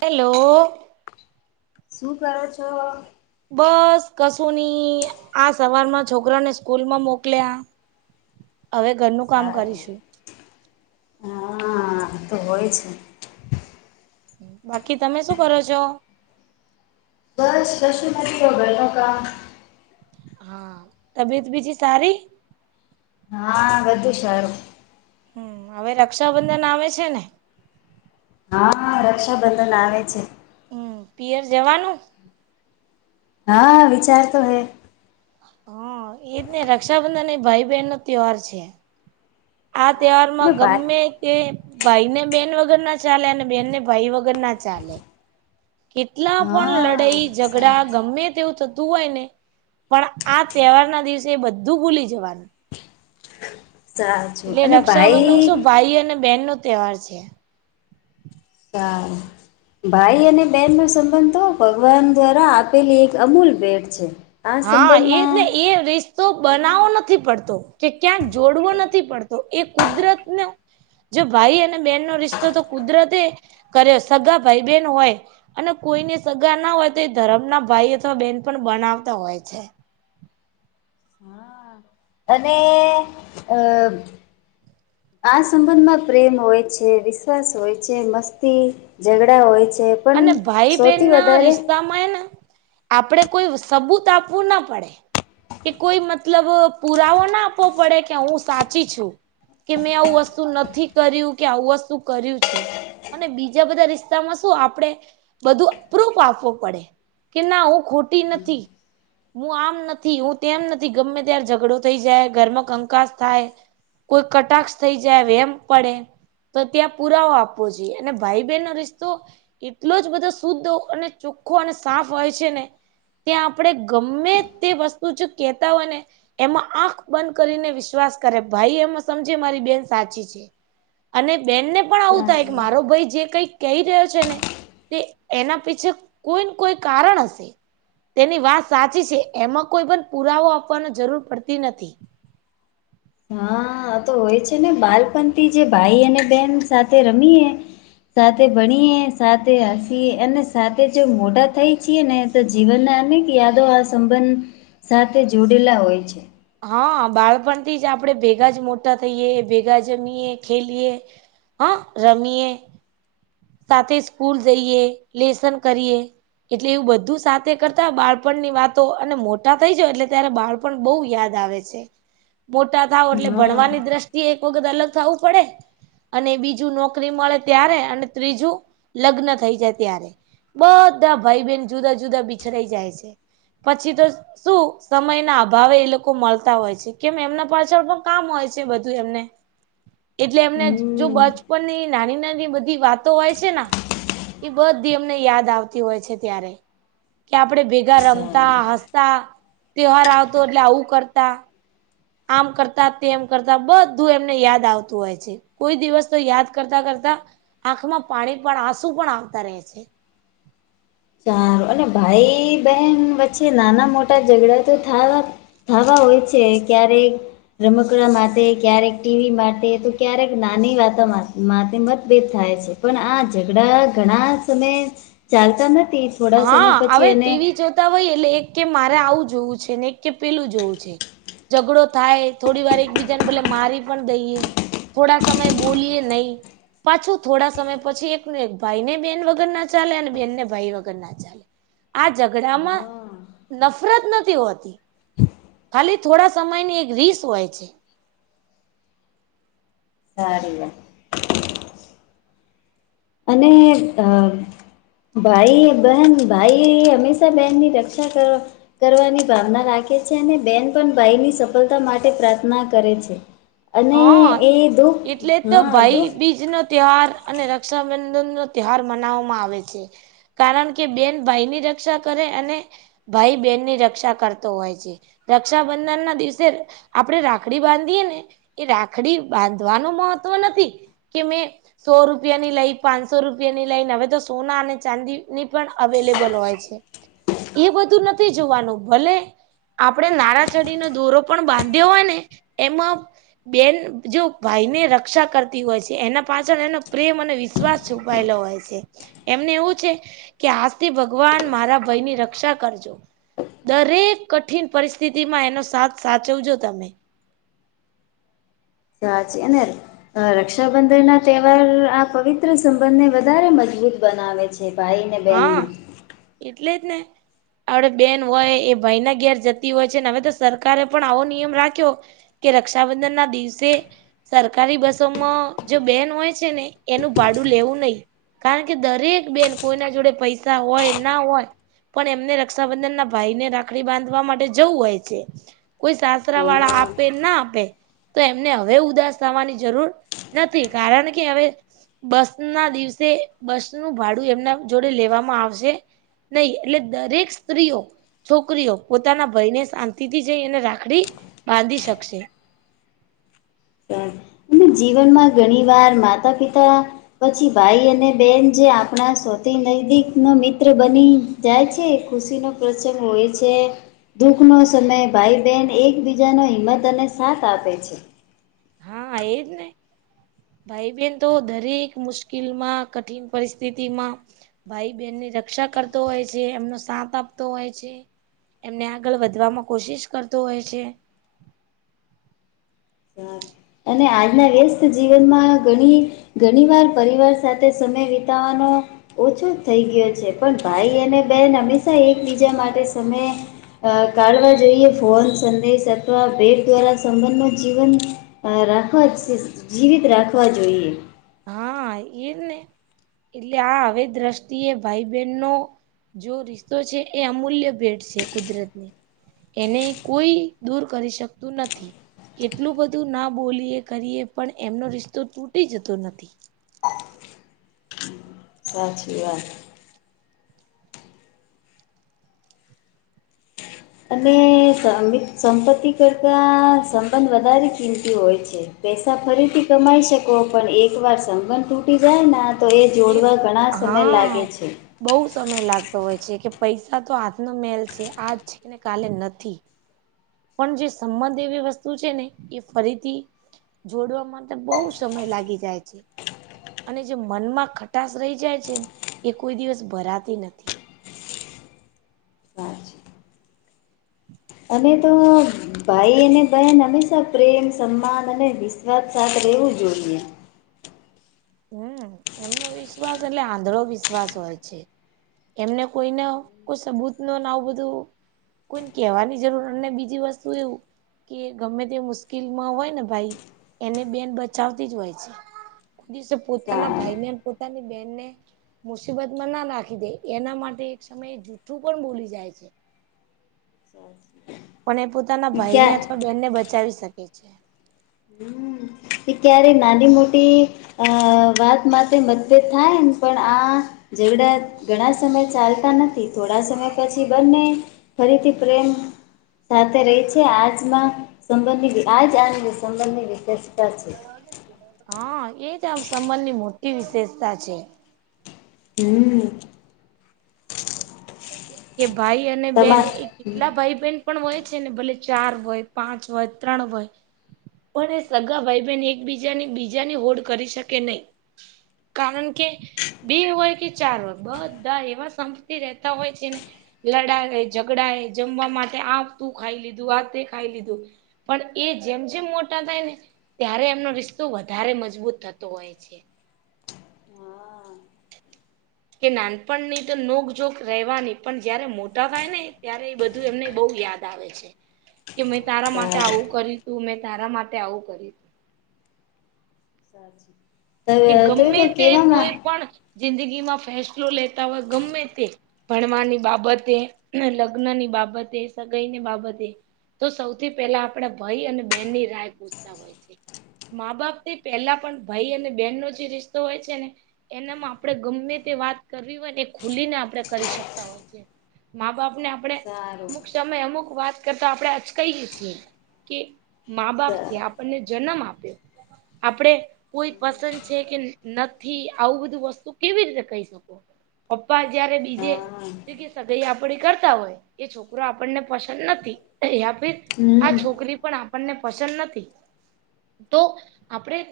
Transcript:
Hello, શું કરો છો? બસ કશુંની આ સવારમાં છોકરાને સ્કૂલ માં મોકલ્યા હવે ઘરનું કામ કરીશું હાતો હોય છે, બાકી તમે શું કરો છો, બસ કશું નથી ઘરનું કામ હા તબિયત બીજી સારી હા, બધુ સારું. હું હવે રક્ષાબંધન આવે છે, ને હા રક્ષાબંધન આવે છે, હું પિયર જવાનું હા વિચાર તો હે હા એજને રક્ષાબંધન એ ભાઈ બહેનનો તહેવાર છે, આ તહેવારમાં એટલે ગમે ભાઈ એ ભાઈને બેન વગરના ચાલે અને બેનને ભાઈ વગરના ચાલે, કેટલા પણ હા લડાઈ ઝઘડા સારું ગમે તેવું થતું હોય ને, પણ આ તહેવારના દિવસે બધું ભૂલી જવાનું, સાચું એટલે અને રક્ષાબંધન શું ભાઈ ભાઈ અને બહેનનો તહેવાર છે, તા [inaudible] ભાઈ અને બેનનો સંબંધ તો ભગવાન દ્રારા આપેલી એક અમૂલ ભેટ છે. આ હા ઈ જ સંબંધમાં ને એ [unintelligible] તો બનાવો નથી પડતો કે ક્યાંક જોડવો નથી પડતો એ કુદરતનો જો ભાઈ અને બેહેનનો રિશ્તોતો કુદરતે કર્યો સગા ભાઈ-બેહેન હોય અને કોઈને સગાના હોય તો એ ધરમ ના ભાઈ અથવા બેન પણ બનાવતા હોય છે. અને અ આ સંબંધમાં પ્રેમ હોય છે વિશ્વાસ હોય છે મસ્તી જગડા હોય છે પણ અને ભાઈ બહેન સૌથી ના વધારે રિશ્તા માં હેને આપડે કોઈ સબૂત આપવું ના પડે. એ કોઈ મતલબ પુરાવો ના આપવો પડે કે હું સાચી છું. કે મેં આવુ વસ્તુ નથી કર્યું કે આવું વસ્તુ કર્યું છે. અને બીજા બધા રિસ્તામાં શું આપ આપડે બધું પ્રૂફ આપવુ પડે કે ના હું ખોટી નથી. હું આમ નથી હું તેમ નથી ગમે ત્યારે ઝઘડો થઈ જાય ઘરમાં કંકાસ થાય કોઈ કટાક્ષ થઈ જાય વેમ પડે. તો ત્યાં પુરાવો આપવો જોઈએ અને ભાઈ બહેનનો રિસ્તો એટલો જ બધો શુદ્ધ અને ચોખ્ખો અને સાફ હોય છે ને ત્યાં આપણે ગમે તે વસ્તુ જો કેતા હોય ને એમાં આંખ બંધ કરીને વિશ્વાસ કરે ભાઈ એમાં સમજે મારી બેન સાચી છે. અને બેનને પણ આવું થાય કે મારો ભાઈ જે કઈ કહી રહ્યો છે ને તે એના પીછે કોઈ ન કોઈ કારણ હશે. તેની વાત સાચી છે એમાં કોઈ પણ પુરાવો આપવાની જરૂર પડતી નથી. હા તો હોય છે ને બાળપણ જે ભાઈ અને બેન સાથે રમીએે સાથે ભણીએ સાથે હસીએ અને સાથે જો મોઢા થઈ છીએ ને તો જીવનના અનેક યાદો આ સંબંધ સાથે જોડેલા હોય છે. હા બાળપણથી જ આપણે ભેગા જ મોટા થઈએ ભેગા જમીએ ખેલીએ હા રમીયે સાથે સ્કૂલ જઈએ લેસન કરીએ. એટલે એવું બધું સાથે કરતા બાળપણની વાતો અને મોટા થઈ જાય એટલે ત્યારે બાળ પણ બવ યાદ આવે છે મોટા થાવ એટલે હા ભણવાની દ્રષ્ટિ એક વખત અલગ થવું પડે અને બીજું નોકરી મળે ત્યારે અને ત્રીજું લગ્ન થઈ જાય ત્યારે બધા ભાઈ બહેન જુદા જુદા બિછડાઈ જાય છે પછી તો શું સમય ના અભાવે એ લોકો મળતા હોય છે કેમ એમના પાછળ પણ કામ હોય છે બધું એમને એટલે એમને જો હમ બચપનની નાની નાની બધી વાત વાતો હોય છે એ બધી એમને યાદ આવતી હોય છે ત્યારે કે આપડે ભેગા સારું રમતા હસતા તહેવાર આવતો એટલે આવું કરતા આમ કરતા તેમ કરતા બધું એમને યાદ આવતું હોય છે. કોઈ દિવસ તો યાદ કરતા કરતા આંખમાં પાણી પણ આસુ પણ આવતા રહે છે. સારું અને ભાઈ બહેન વચ્ચે નાના મોટા ઝઘડા તો થાવા હવા હોય છે ક્યારેક રમકડા માટે ક્યારેક ટીવી માટે તો ક્યારેક નાની વાતો માટે મતભેદ થાય છે. પણ આ ઝઘડા ઘણા સમયે ચાલતા નથી. થોડા સમય હા હવે પછી એને ટીવી જોતા હોય એટલે એક કે મારે આવું જોવું છે ને એક કે પેલું જોવું છે. ઝઘડો થાય થોડી વાર એકબીજાને ભલે મારી પણ દઈએ થોડા સમય બોલીએ નય. પાછું થોડા સમય પછી એક એક ભાઈ ને બેન વગર ના ચાલે અને બેનને ભાઈ વગર ના ચાલે આ ઝઘડામાં હા નફરત નથી હોતી. ખાલી થોડા સમયની એક રીસ હોય છે. [unintelligible] [inaudible] અને અ ભાઈ બહેન ભાઈ હંમેશા બેનની રક્ષા કરવા કરવાની ભાવના રાખે છે અને બેન પણ ભાઈની સફલતા માટે પ્રાર્થના કરે છે. હ અને એ દુઃખ એટલે તો હા ભાઈ બીજ. દુઃખ ભાઈબીજનો ત્યોહાર અને રક્ષાબંધનનો ત્યોહાર મનાવવામાં આવે છે. કારણ કે બેન ભાઈની રક્ષા કરે, અને.... ભાઈ બેનની રક્ષા કરતો હોય છે. રક્ષાબંધનના દિવસે આપડે રાખડી બાંધીએ ને! એ રાખડી બાંધવાનું મહત્વ નથી. કે મેં.... સો રૂપિયાની લઈ પાંચસો રૂપિયાની લઈને હવે, તો સોના અને ચાંદીની પણ અવેલેબલ હોય છે. એ બધું નથી જોવાનું. ભલે, આપડે નારાછડીનો દોરો પણ બાંધ્યો હોય ને એમાં, બેન જો ભાઈને રક્ષા કરતી હોય છે, એના પાછળ એનો પ્રેમ અને વિશ્વાસ. છુપાયલો હોય છે. એમને એવું છે કે આજથી ભગવાન મારા ભયની રક્ષા કરજો. દરેક કઠિન પરિસ્થિતિમાં એનો સાથ સાચવજો તમે. સાચી એનેર. રક્ષાબંધનના તહેવાર આ પવિત્ર સંબંધને વધારે મજબૂત બનાવે છે. જે ભાઈ ને હા બેનના. એટલે જ ને! આપડે બેન હોય એ ભાઈના ઘેર જતી હોય છે, ને હવે તો સરકારે પણ આવો નિયમ રાખ્યો. કે રક્ષાબંધનના દિવસે. સરકારી બસોમાં જો બેન હોય છે ને એનું ભાડું લેવું નય. કારણ કે દરેક બેન કોઈના જોડે પૈસા હોય. ના હોય. પણ એમને રક્ષાબંધનના ભાઈને રાખડી બાંધવા માટે જવું હોય છે. કોઈ સાસરા વાળા હા આપે નાં આપે. તો એમને હવે ઉદાસ થાવાની જરૂર નથી. કારણ કે હવે, બસના દિવસે બસનું ભાડું એમના જોડે લેવામાં આવશે. નય. એટલે દરેક સ્ત્રીઓ, છોકરીઓ પોતાના ભયને શાંતિથી જઈ અને રાખડી બાંધી શકશે. એને જીવનમાં ઘણી વાર માતા-પિતા. પછી ભાઈ અને બેન જે આપણા સૌથી નજદીક નો મિત્ર બની! જાય છે. એ ખુશીનો પ્રસંગ હોય છે. દુઃખનો સમયે ભાઈ બેન એકબીજાનો હિંમત અને સાથ આપે છે. હા એજ ને. ભાઈ બેન તો દરેક મુશ્કેલમાં, કઠિન પરિસ્થિતિમાં, ભાઈ બેનની રક્ષા કરતો હોય છે. એમનો સાથ આપતો હોય છે. એમને આગળ વધવામાં કોશિશ કરતો હોય છે. અને આજના વ્યસ્ત જીવનમાં ઘણી, ઘણી વાર પરિવાર સાથે સમય વિતાવવાનો. ઓછો થઈ ગયો છે, પણ ભાઈ અને બેન હંમેશા એકબીજા માટે સમય! અ કાઢવા જઈએ ફોન સંદેશ અથવા બેગ દ્વારા સંબંધનો.... જીવન અ રાખવા, જીવિત રાખવા જોઈએ. હા એજ ને એટલે આ હવે દ્રષ્ટિએ ભાઈ બેનનો! જો રિશતો છે એ અમૂલ્ય ભેટ છે. કુદરતની.... એને કોઈ દૂર કરી શકતું નથી. કેટલું બધું ના બોલીએ કરીએ પણ એમનો રિશ્તો તૂટી જતો નથી. સાચી વાત. અને [unintelligible] સંપત્તિ કરતાં સંબંધ વધારે ચિંંત હોય છે. પૈસા ફરીથી કમાઈ શકો પણ એક વાર સંબંધ તૂટી જાયના તો એ જોડવા ઘણાં સમય લાગે હા છે. બહુ સમય લાગતો હોય છે કે પૈસા તો હાથનો મેલ છે આજ છે કેને કાલે નથી. પણ જે સંમત એવી વસ્તુ છે ને એ ફરીથી જોડવા માટે તો બોઉ સમય લાગી જાય છે. અને જે મનમાં ખટાસ રહી જાય છે એ કોઈ દિવસ ભરાતી નથી. અને તો ભાઈ અને બહેન હંમેશા પ્રેમ સન્માન અને વિશ્વાસ સાથે રહેવું જોઈએ. હમ, [unintelligible] એમનો વિશ્વાસ એટલે આંધ્રો વિશ્વાસ હોય છે. એમને કોઈના કોઈ સબૂત નવું બધું કોઈને કેવાની જરૂર ને બીજી વસ્તુ એવું. કે ગમે તે મુશ્કેલમાં હોય ને ભાઈ એને બેન બચાવતી જ હોય છે. દિવસે [unintelligible] પોતાના સારું. ભાઈને અને પોતાની બેહેનને મુસીબતમાં ના નાખી દે એના માટે એક સમયે જૂઠ્ઠું પણ બોલી જાય છે. [inaudible] પણ એ પોતાના ભાઈને ક્યાં અથવા બેનને બચાવી શકે છે. [unintelligible] ક્યારે નાની મોટી અ [unintelligible] વાત માટે મતભેદ થાય ને પણ આ ઝઘડા ઘણા સમય ચાલતા નથી થોડા સમય પછી બંને ફરીથી પ્રેમ સાથે રહી છે. આજમાં સંબંધિત આજ આ [unintelligible] સંબંધની વિશેષતા છે. હા, એ જ આ સંબંધની મોટી વિશેષતા છે. હમ્મ. કે ભાઈ અને બેન તમા એ કેટલા ભાઈ બેન પણ હોય છે ને, ભલે ચાર હોય, પાંચ હોય, ત્રણ હોય. પણ એ સગા ભાઈ બહેન એકબીજાની બીજાની હોડ કરી શકે નહી. કારણ કે, બે હોય કે ચાર હોય બધા એવા સંપથી રેહ [unintelligible] તા હોય એને લડાય, ઝઘડાય, જમવા માટે આ તું ખાઈ લીધું આ તે ખાઈ લીધું. પણ એ જેમ જેમ મોટા થાય ને ત્યારે એમનો રિસ્તો વધારે મજબૂત થતો હોય છે. કે નાનપણની તો નોક જોક રહેવાની પણ જયારે મોટા થાય ને ત્યારે એ બધું એમને બહુ યાદ આવે છે કે મેં તારા માટે સારું આવું કર તું મેં તારા માટે આવું કરું. [unintelligible] એ [unintelligible] તમે ગમે તો તે કેવામાં કોઈ પણ જિંદગીમાં ફેસલો લેતા હોય ગમે તે ભણવાની બાબતે, લગ્નની બાબતે, સગાઈની બાબતે. તો સૌથી પેલા આપડા ભાઈ અને બેનની રાય પૂછતા હોય. [unintelligible] મા બાપથી પેલા પણ ભાઈ અને બેનનો જે રિસ્તો હોય છે ને. એનામાં આપણે ગમે તે વાત કરવી હોય ને એ ખુલીને આપડણે કરી શકતા હોય છે. મા બાપ ને આપડણે સારું અમુક સમયે અમુક વાત કરતા આપણેે અચકાઈએ છીએ. કે મા બાપથી આપણને જન્મ આપ્યો આપણે કોઈ પસંદ છે કે નથી આવું બધું વસ્તુ કેવી રીતે કહી શકો. પપ્પા જયારે બીજે હા જે કે સગાઈ આપડી કરતા હોય એ છોકરો આપણને પસંદ નથી એ આપી. [unintelligible] આ હમ છોકરી પણ આપણને પસંદ નથી તો આપણેે